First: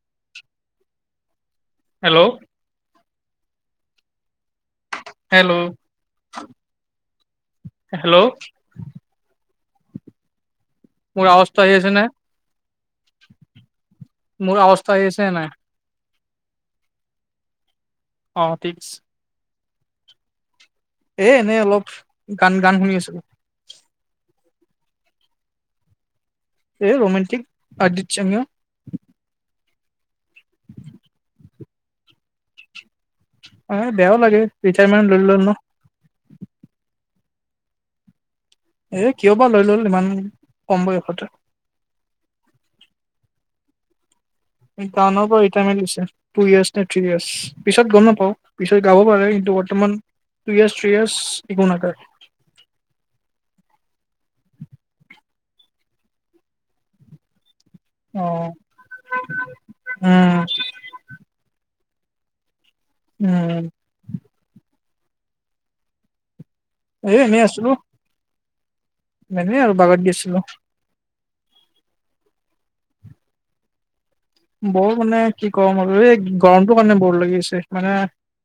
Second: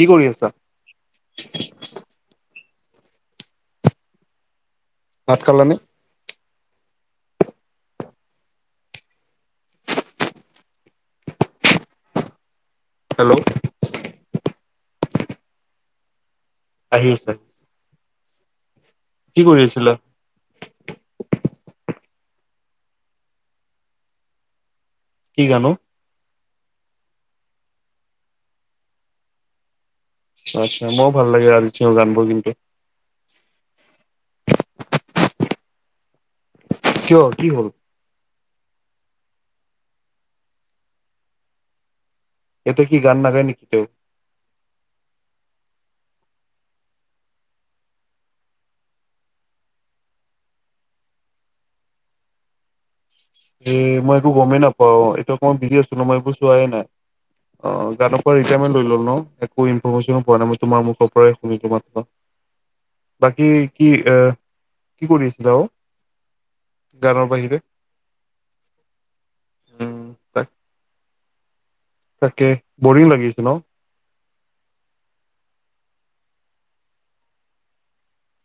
কি কৰি আছা? হেল্ল' ভাত হেল্ল' খালানে? হেল্ল' মোৰ আৱাজটো আহিছে নে? হেল্ল' মোৰ অৱাজ আহি আছে নে নাই? আহি আছে। অ ঠিকছে কি কৰি আছিলা? এ এনেই অলপ গান গান শুনি আছিলো। কি গান ও। এই ৰোমানণ্টিক আদিক চঙীয়া। আচ্ছা মইও ভাল লাগে আৰ্জিত সিংৰ গানবোৰ কিন্তু। এ বেয়াও লাগে, ৰিটায়াৰমেণ্ট লৈ লল ন। কিয় কি হ'ল? এ কিয় বা লৈ লল ইমান কম বয়সতে। এটো কি গান নাগায় নেকি তেও? নৰ পৰাৰি টু ইয় নে [inaudible] থয়্চ পিছত গম নাপাও পিত গাব পাৰে কিন্তু [unintelligible] বৰ্তমান টু ইয়াৰ্ছ থ্ৰী ইয়াৰ্ছ ইকো আকাৰ। এ মই একো গমেই নাপাওঁ এইটো অকমান বিজি আছিলো মই একো চোৱাই নাই। অ জান পৰা অ' ৰিটায়াৰমেণ লৈ লল ন, একো ইনফৰমেশ্যনো পোৱা উম নাই মই তোমাৰ মুখ পৰাই শুনিলো মা বাকী উম কি এ কি কৰি আছিলা অ? এ গানৰ এনেই বাহিৰে? আছিলো। এনেই আৰু বাগান উম গেছিলো। তাক তাকে বৰিং লাগিছে ন! বৰ মানে কি কম আৰু এই গৰমটো কাৰণে বৰ লাগিছে মানে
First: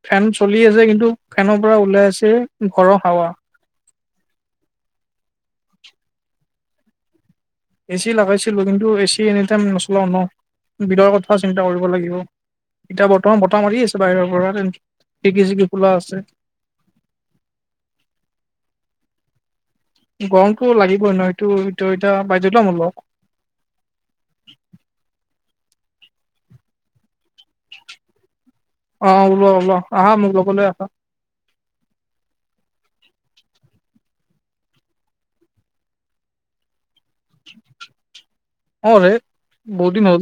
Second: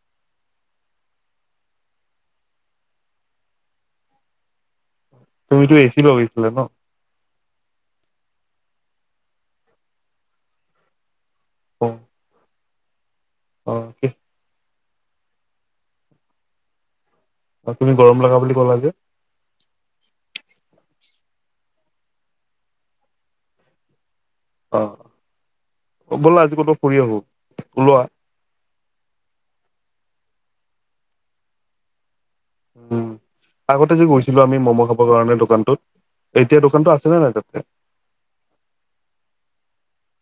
ফেন চলি আছে কিন্তু ফেনৰ পৰা ওলাই আছে ঘৰ হাৱা। তুমিতো এচি লগাইছিলা ন? এ চি লগাইছিলো কিন্তু এ চি এনি টাইম নচলাও ন, বিলৰ কথাও চিন্তা কৰিব অ লাগিব। এতিয়া বৰ্তমান বতাহ মাৰি আছে বাহিৰৰ পৰা খিৰকি চিৰকি খোলা আছে। তুমি গৰম লগা বুলি ক'লা যে। গৰমটো লাগিবই নহয় সেটো এটো এতিয়া বাধ্যতামূলক। অ ব'লা আজি কতো ফুৰি আহো ওলোৱা। আহ ওলোৱা ওলোৱা আহা মোক লগলৈ আহা। উম আগতে যে গৈছিলো আমি ম'ম' খাবৰ কাৰণে দোকানটোত এতিয়া দোকানত আ আছেনে নাই তাতে? অ ৰে বহুত দিন হ'ল,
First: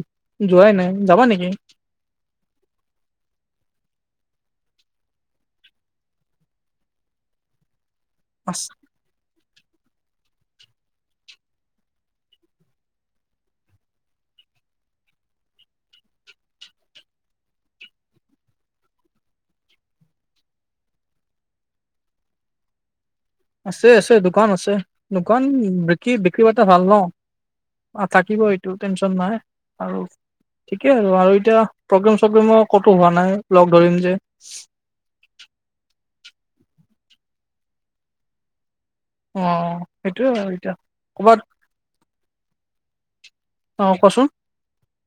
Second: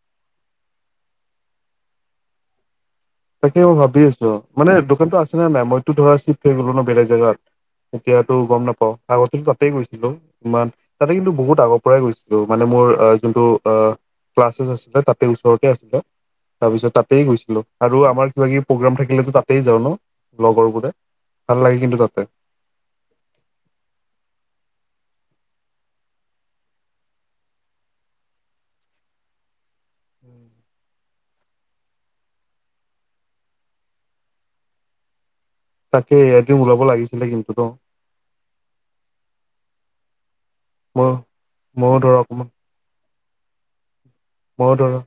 যোৱাই নাই যাবা নেকি? তাকে মই ভাবি আছো, মানে দোকানটো আছেনে নাই? মইতো ধৰা চিফ্ট হৈ গলো ন বেলেগ জেগাত। এতিয়াতো গম নাপাওঁ, আগতে কি তাতে গৈছিলো, ইমান তাতে কিন্তু বহুত আগৰ পৰাই গৈছিলো মানে মোৰ যোনটো আহ ক্লাছেছ আছিলে তাতে ওচৰতে আছিলে তাৰপিছত তাতেই গৈছিলোঁ- আৰু আমাৰ কিবা কিবি প্ৰগ্ৰাম থাকিলেতো তাতেই যাওঁ ন লগৰবোৰে ভাল লাগে কিন্তু তাতে- উ আছে আছে দোকান আছে দোকান বিক্ৰী বিক্ৰী বাৰ্তা ভাল ন- অ থাকিব এইটো টেনচন নাই আৰু ঠিকেই আৰু আৰু এতিয়া প্ৰগ্ৰেম- চগ্ৰেমৰ ক'তো হোৱা নাই লগ ধৰিম যে। তাকে এয়াদ ওলাব লাগিছিলে কিন্তুতো ন। অ সেইটোয়ে হয়। ম ময়ো ধৰক ম অ কচোন? ময়ো ধৰা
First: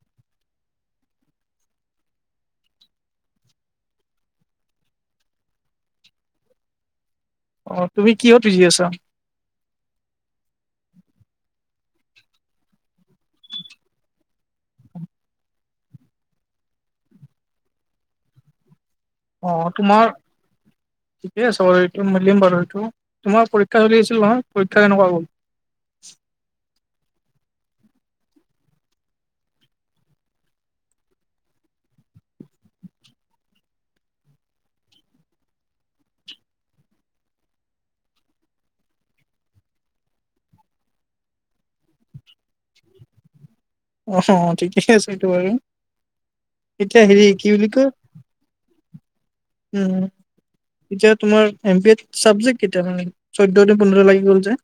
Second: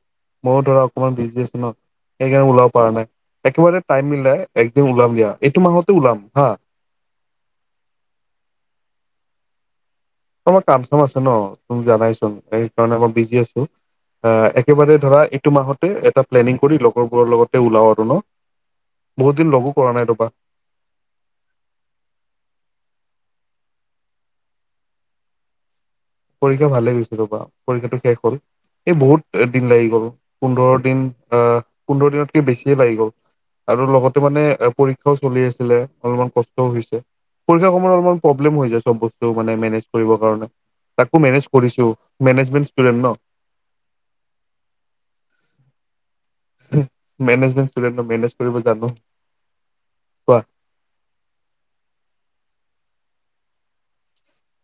ময়ো ধৰা অকমান বিজি আছো ন সেইকাৰণে ওলাব পৰা নাই। একেবাৰে টাইম মিলাই একদিন ওলাম দিয়া এইটো মাহতে ওলাম হা। আহ তুমি কিহতুজি আছা। অ কাম চাম আছে ন তুমি জানাইচোন সেই কাৰণে মই বিজি আছো। আহ একেবাৰে ধৰা এইটো মাহতে এটা প্লেনিং কৰি লগৰবোৰৰ লগতে ওলাও আৰু ন। বহুত দিন অ লগো কৰা নাই তোমাৰ ৰবা ঠিকে আছে বাৰু এইটো মিলিম বাৰু এইটো। তোমাৰ পৰীক্ষা চলি আছিল নহয়, পৰীক্ষা কেনেকুৱা গ'ল? পৰীক্ষা ভালে গৈছে ৰবা পৰীক্ষাটো শেষ হ'ল। এই বহুত দিন লাগি গ'ল পোন্ধৰ দিন আহ পোন্ধৰ দিনতকে বেছিয়ে লাগি গ'ল। আৰু লগতে মানে পৰীক্ষাও চলি আছিলে, অলপমান কষ্টও হৈছে। পৰীক্ষা কত অলপমান প্ৰব্লেম হৈ যায় চব বস্তু মানে মেনেজ কৰিবৰ কাৰণে। তাকো মেনেজ কৰিছো, মেনেজমেন্ট ষ্টুডেন্ট ন। অ ঠিকেইে আছে এইটো বাৰু- মেনেজমেন্টে মেনেজ কৰিব জানো। উ কোৱা এতিয়া তোমাৰ এম এড চাবজেক কেতিয়া মানে। চৈধ্যয়তে পোন্ধৰ লাগি গ'ল যে-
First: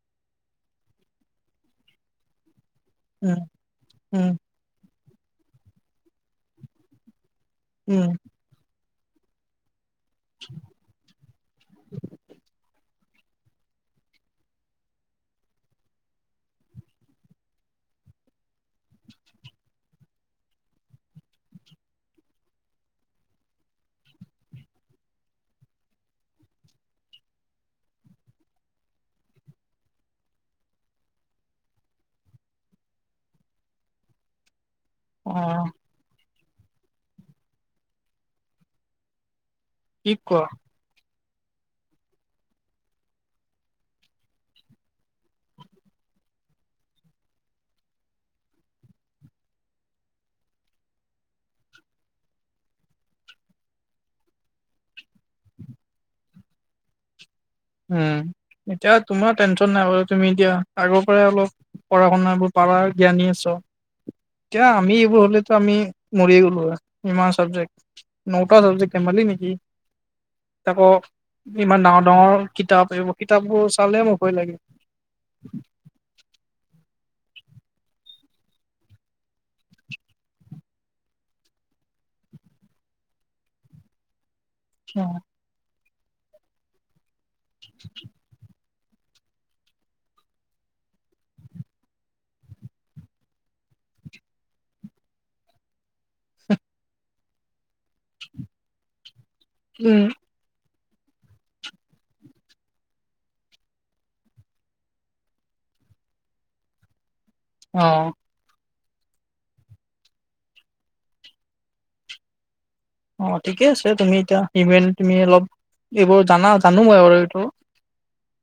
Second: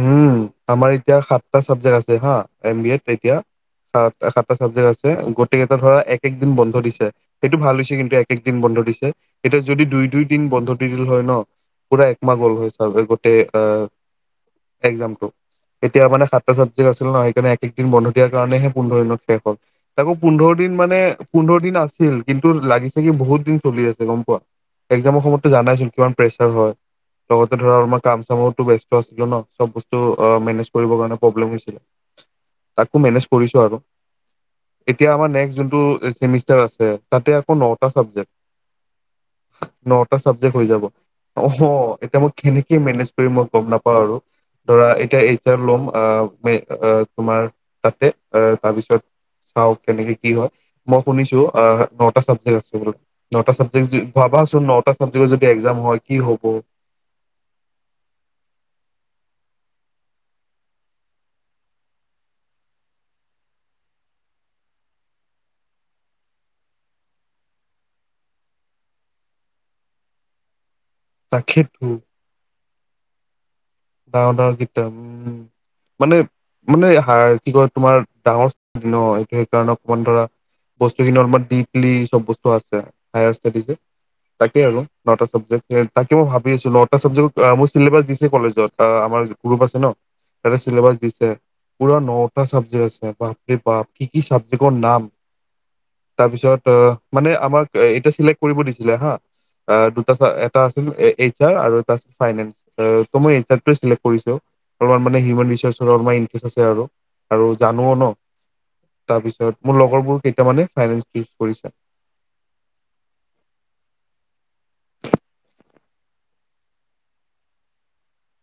উম আমাৰ এতিয়া সাতটা চাবজেক্ট আছে হা। এম বি এড তেতিয়া উম উম সাত সাতটা চাবজেক্ট আছে গোটেই কেইটা ধৰা এক এক দিন বন্ধ দিছে। এইেইটো ভাল হৈছে উম কিন্তু এক এক দিন বন্ধ দিছে এতিয়া। যদি দুই দুই দিন বন্ধ দি দিল হয় ন পুৰা একম গল হৈ চ গোটেই আহ- এজামটো- এতিয়া মানে ছাত্ৰ ছাবজেক্ট আছিল ন সেইকাৰণে একদিন বন্ধ দিয়াৰ কাৰণেহে পোন্ধৰ দিন শেষ হ'ল আাকৌ পোন্ধৰ দিন। মানে পোন্ধৰ দিন আছিল কিন্তু লাগিছে কি বহুত দিন চলি আছে গম পোৱা। এক্জামৰ সময়ততো জানাইচোন কিমান প্ৰেচাৰ হয় লগতে ধৰা আলমাৰ কাম চামোো ব্যস্ত আছিলো। ন চব বস্তু মেনেজ কৰিবৰ কাৰণ প্ৰব্লেম হৈছিল। তাকো মেনেজ কৰিছোঁ আৰু- এতিয়া আমাৰ অ নেক্ যোনটোেমষ্টাৰ আছে তাতে আকৌ নটা চাবজেক্ট- কি নটা কোৱা চাবজেক্ট হৈ যাব অ এতিয়া মই কেনেকে মেনেজ কৰি মই গম নাপাওঁ আৰু- ধৰা এতিয়া এতিয়া ল'ম আহ তোমাৰ তাতে আহ তাৰপিছত- চাওক কেনেকে কি হয় মই শুনিছো আহ নটা চাবজেক্ট আছে বোলো নটাবজেক- চাবাচোন নটা ছাবজেক্টৰ যদি এক্জাম হয়। কি হ'ব? উম এতিয়া তোমাৰ টেনশ্যন নাই বাৰ তুমি এতিয়া আগৰ পৰাই অলপ পঢ়া শুন বোৰ প প জ্ঞানী আছ এতি আমি এইবোৰ হলেতো আমি মৰিয়ে গ'লো আৰু ইমান চাবজেক্ট- নটা চব্জিকক কে মি নেকি- [inaudible] তকৌ ইমান তাকেইতো ডাঙৰ ডাঙৰ- কিতাপ এইবোৰ কিতাপবোৰ চালে মোৰ ভয় ডাঙৰ ডাঙৰ লাগে। কিত উম মানে- মানে হ কি কয় তোমাৰ ডাঙৰ ন এইটো সেইকাৰণে অকণমান ধৰা- বস্তুখিনি অলপমান ডিপলি চব বস্তু আছে হায়াৰ ষ্টডিজ তাকে আৰু নটা চাবজেক্ট তাকেই ভাবি আছো নটা ছাব্জেক্ট মোৰ চছিলেবাছ দিছে কলেজত অ আমাৰ গ্ৰুপ আছে ন তাতে চিলেবাছ দিছে পুৰা নটা চাবজেক্ট আছে বাপৰে বাপ কি কি চাবজেক্টৰ নাম তাৰপিছত অ মানে আমাক এতিয়া চিলেক্ট কৰিব দিছিলে হা উম। দুটা আছিল এইচ আৰ আৰু ত ফাইনেন্স ত মই এইচ আৰ কৰিছো। অলপমান মানে হিউমেন ৰিচৰ্চৰ অলমান ইন্টাৰেষ্ট আছে আৰু আৰু জানোও ন অ', তাৰপিছত মোৰ লগৰবোৰ কেইটামানে ফাইনেন্স শেষ কৰিছে। অ ঠিকে আছে তুমি এতিয়া হিউমেন তুমি অলপ এইবোৰ জানা জানো মই আৰু এইটো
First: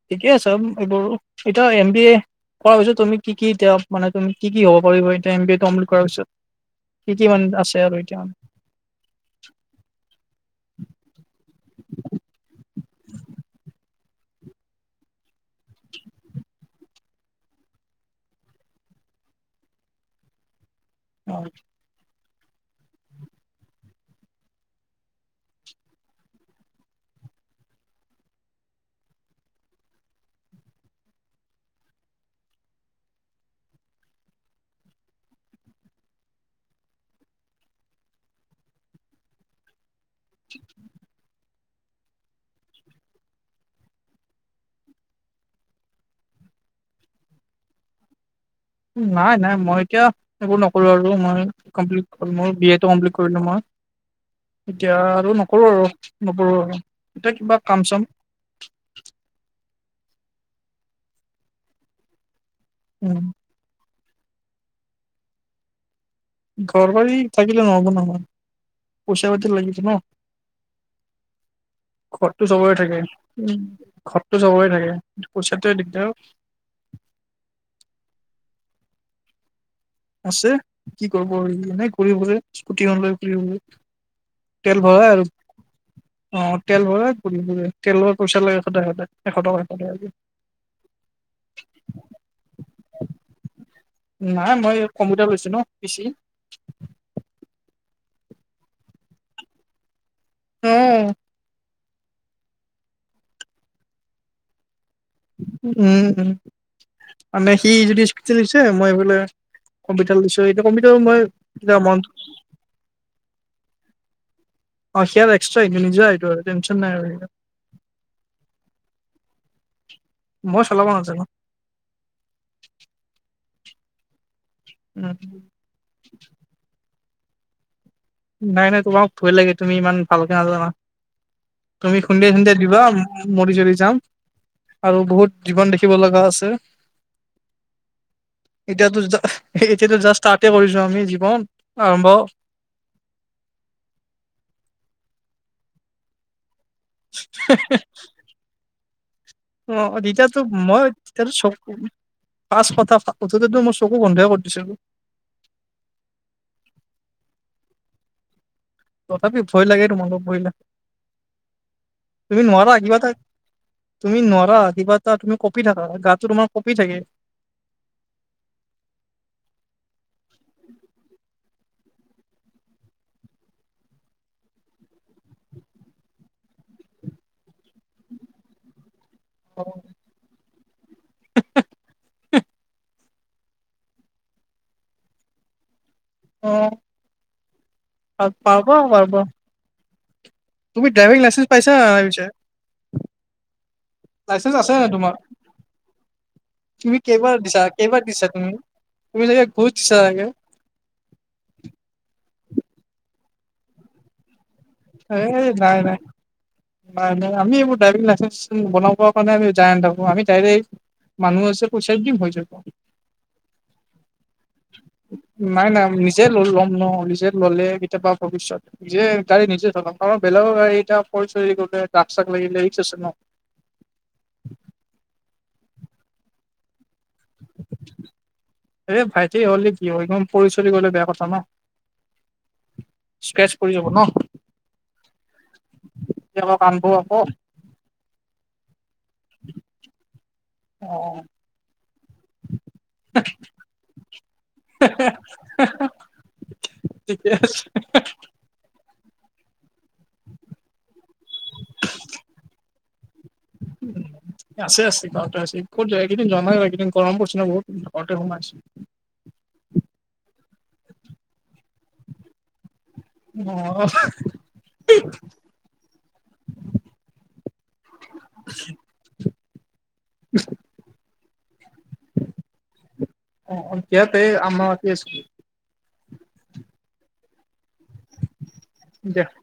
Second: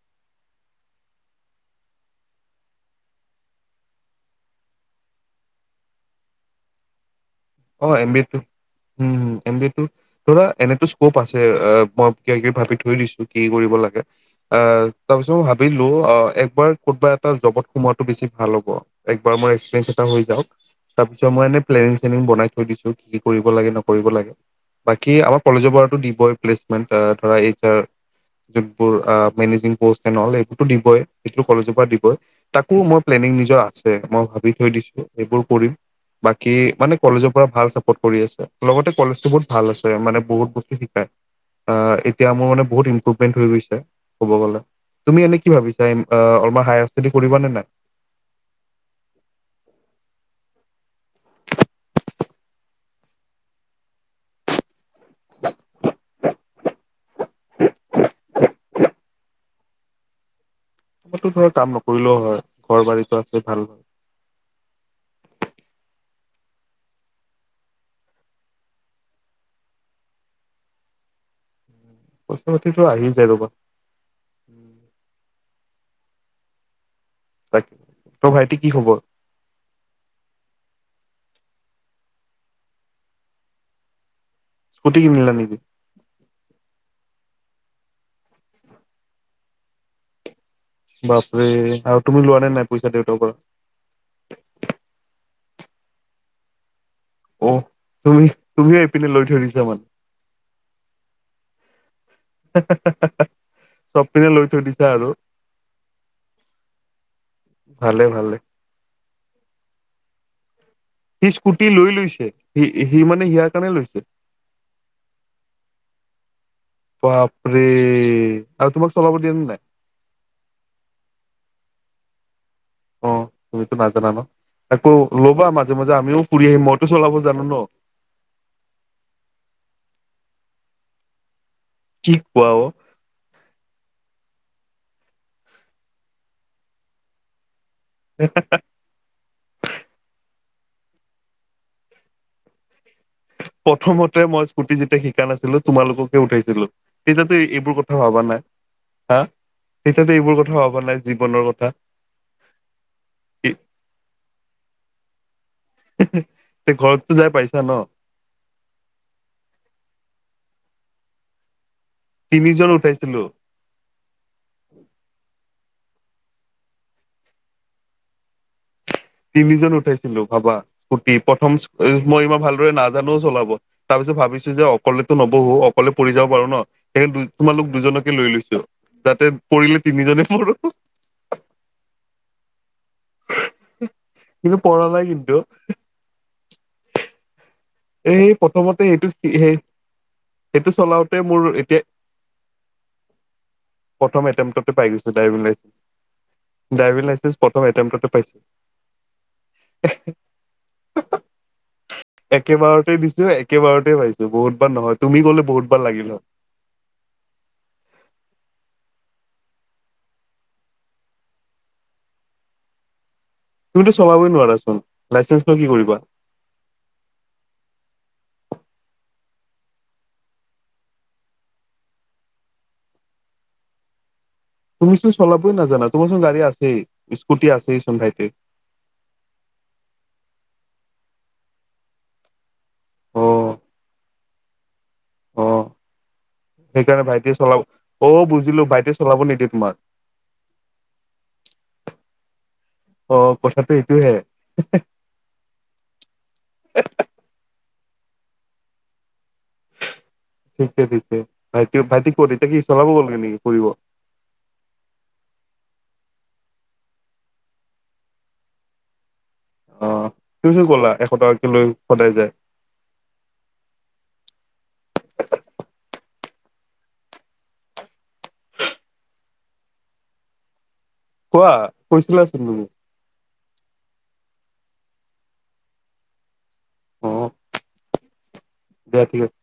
ঠিকে আছে এইবোৰ এতিয়া এম বি এ কৰাৰ পিছত তুমি কি কি এতিয়া মানে তুমি কি কি হব পাৰিব এতিয়া এম বি এ কমপ্লিট কৰাৰ পিছত কি মানে আছে অ আৰু এম বি এতিয়া? মানে? এটো হম হম এম বি এ ধৰা এনেটো স্পক আছে মই কিবা কিবি ভাবি থৈ দিছো কি কৰিব লাগে। তাৰ পাছত ভাবিলোঁ অ এক বাৰ কোনবা এটা জপৰ সোমোৱাটো বেছি ভাল হব এক বাৰ মই তাৰপিছত অ'। মই এ প্লে চনি বনাই থৈ দিছো কি কি কৰিব লাগে নকৰি লাগে। বাকী আমাৰ কলেজৰ পৰাতো দিবই প্লেচমেন্ট ধৰা এছ আৰ বোৰ আপ মেনিজিগ পস নহলে এইটোতো দিবই কলেজৰ পৰা দিবই নিগ নিজৰ আছে মই ভাবি থৈ দিছো সেইবোৰ কৰিম বাকি মানে কলেজৰ এনে পোৰা ভাল চাপৰ্ত কৰি আছে লগতে কলেজটো বহুত ভাল আছে মানে বহুত বস্তু শিকাই আহ এতিয়া মোৰ মানে বহুত ইম্প্ৰুভমেন্ট হৈ গৈছে ক'ব গ'লে তুমি এনেই কি ভাবিছা আমাৰ হায়াৰ ষ্টডি কৰিবা নে নাই? নাই নাই মই এতিয়া এইবোৰ আৰু মই কমপ্লিড মোৰ বি এ টো কমপ্লিড কৰিলো মই এতিয়া আৰু নকৰো আৰু নকৰো আৰু এতিয়া কিবা কাম চাম তোমো ধৰ কাম নকৰিলেও হয় ঘৰ বাৰী উম আছে ভাল ঘৰ বাৰী থাকিলে নহ'ব নহয় পইচা পাতি লাগিব ন [inaudible] ঘৰটো পইচা চবৰে পাতিতো থাকে আহি যায় ৰ'বা ঘৰটো চবৰে থাকে পইছাটোৱে দিগদাৰ অ তাক ত ভাইট কি খবৰ আছে কি কৰিব এনেই ঘূৰি ফুৰে স্কুটিখন লৈ ঘূৰি ফুৰে তেল স্কুটি ভৰা আৰু কিনিলা নেকি অ তেল ভৰাই তেলৰ পইচা লাগে সদায় সদায় এশ টকা এশ টকা বাপৰে আৰু তুমি লোৱা নে নাই পইচা দেউতাৰ পৰা নাই মই কম্পউটাৰ লৈছো ন পিচি অ তুমি তুমিও এইপিনে লৈ থৈ দিছা মানে হম চপ পিনে লৈ থৈ দিছে ন উম উম মানে সি যদি ভালে স্কৃতি ভালে লৈছে মই এফালে কম্পিউটাৰ লৈছো এইটো কম্পিউটাৰ মই সি স্কুটি এতিয়া লৈ মন লৈছে সি সি মানে সিয়াৰ কাৰণে লৈছে অ সেয় এক্সট্ৰা নিজেটো আৰু টেনশন নাই আৰু বাপৰে আৰু তোমাক চলাব দিয়ে নে নাই মই চলাব নাজানো অ তুমিতো নাজানা ন আকৌ উম লবা মাজে মাজে আমিও ফুৰি আহিম মইতো চলাব জানো ন নাই নাই তোমাক ভয় লাগে তুমি ইমান ভালকে নাজানা তুমি কি খুন্দিয়াই কোৱা খুন্দিয়াই অ দিবা মৰি চৰি যাম আৰু বহুত জীৱন দেখিব লগা আছে এতিয়াতো যা এতিয়াতো জাষ্ট ষ্টাৰ্টে কৰিছো আমি জীৱন আৰম্ভ প্ৰথমতে মই স্কুটি যেতিয়া শিকা নাছিলো তোমালোককে উঠাইছিলো তেয়াতো এইবোৰ কথা ভবা নাই হা অ তেতিয়াতো এতিয়া এইবোৰ তো কথা ভবা মই নাই ত চ। জীৱনৰ কথা পাঁচ কথা উঠোতেতো মই চকু বন্ধই কৰি দিছিলো। [inaudible] তে ঘৰততো যাই পাইছা ন? তথাপি ভয় লাগে তোমাৰ লগত বহিলে। তুমি তিনিজন নোৱাৰা কিবা এটা উঠাইছিলো তুমি নোৱাৰা কিবা এটা তুমি ক কপি থাককা গাটো তোমাৰ কপি থাকে। তিনিজন উঠাইছিলো ভাবা স্কুটি প্ৰথম। মই ইমান ভালদৰে নাজানোও চলাব তাৰ পিছত ভাবিছো যে অকলেতো নবহো অকলে পৰি যাব পাৰো ন! সেই তোমালোক দুজনকে লৈ লৈছো যাতে পৰিলে তিনিজনে পঢ়ো। [inaudible] [inaudible] কিন্তু পঢ়া নাই কিন্তু অ এই পাব প্ৰথমতে এইটো পাব। শি- সেই সেইটো চলাওতে মোৰ এতিয়া নে নাই পিছে প্ৰথম লাইচেন্ঞ্চ এটেমটতে আছে পাই নাই গৈছো তোমাৰ ড্ৰাইভিং লাইচেন্ঞ্চ। তুমি ড্ৰাইভিং কেইবাৰ লাইচেন্ঞ্চ দিছা প্ৰথম কেইবাৰ এটেমটতে দিছা পাইছো। তুমি তুমি চাগে ঘোচ দিছা চাগে একেবাৰতে দিছো একেবাৰতে পাইছো বহুত। বাৰ নহয় তুমি এই গ'লে বহুত নাই বাৰ নাই লাগিল হয় নাই নাই আমি এইবোৰ ড্ৰাইভিং লাইচেন্ঞ্চ বনাব পাৰো আমি যাই নাথাকো আমি ডাইৰে মানুহ আছে পইচা দিম হৈ যাব। তুমিটো চলাব নোৱাৰা চোন। নাই নাই নিজে ল'ম ন নিজে ললে কেতিয়াবা ভৱিষ্যয়ত নিজে। গাড়ী নিজে চলাম কাৰণ বেলেগৰ গাড়ী এটা পৰি গলে দাগ চাক লাগিলে ৰিস্ক আছে ন? তুমিচোন চলাবই নাজানা তোমাৰচোন গাডী আছেই। স্কুটি আছেই চোন ভাইটিৰ এ ভাইটি হ'লে কি একদম পৰি চৰি গলে বেয়া কথা ন। অ স্কেচ পৰি যাব ন। অ কেতিয়াবা কামবোৰ সেইকাৰণে আকৌ ভাইটি চলাব অ বুজি ভাবিছিলো ভাইটিয়ে চলাব নিদিয়ে অ', তোমাক। অ কথাটো এইটোহে হে হে। হে হে ঠিকে ঠিকে ভাইটি ভাইটি ক'ত এতিয়া কি চলাব গ'ল নে নেকি? কৰিব। আছে আছে ঘৰতে আছে। ক'ত যোৱা একেইদিন যোৱা নাই গৰম পছ ন বহুত ঘৰতে সোমাইছো। আহ তুমি কলা এশ টকাক লৈ সদায় যায়। অ [inaudible] [inaudible] [inaudible] কোৱা। কৈছিলাচোন তুমি অ ইয়াতে আমি ৰখি আছো। দে থিক আছে।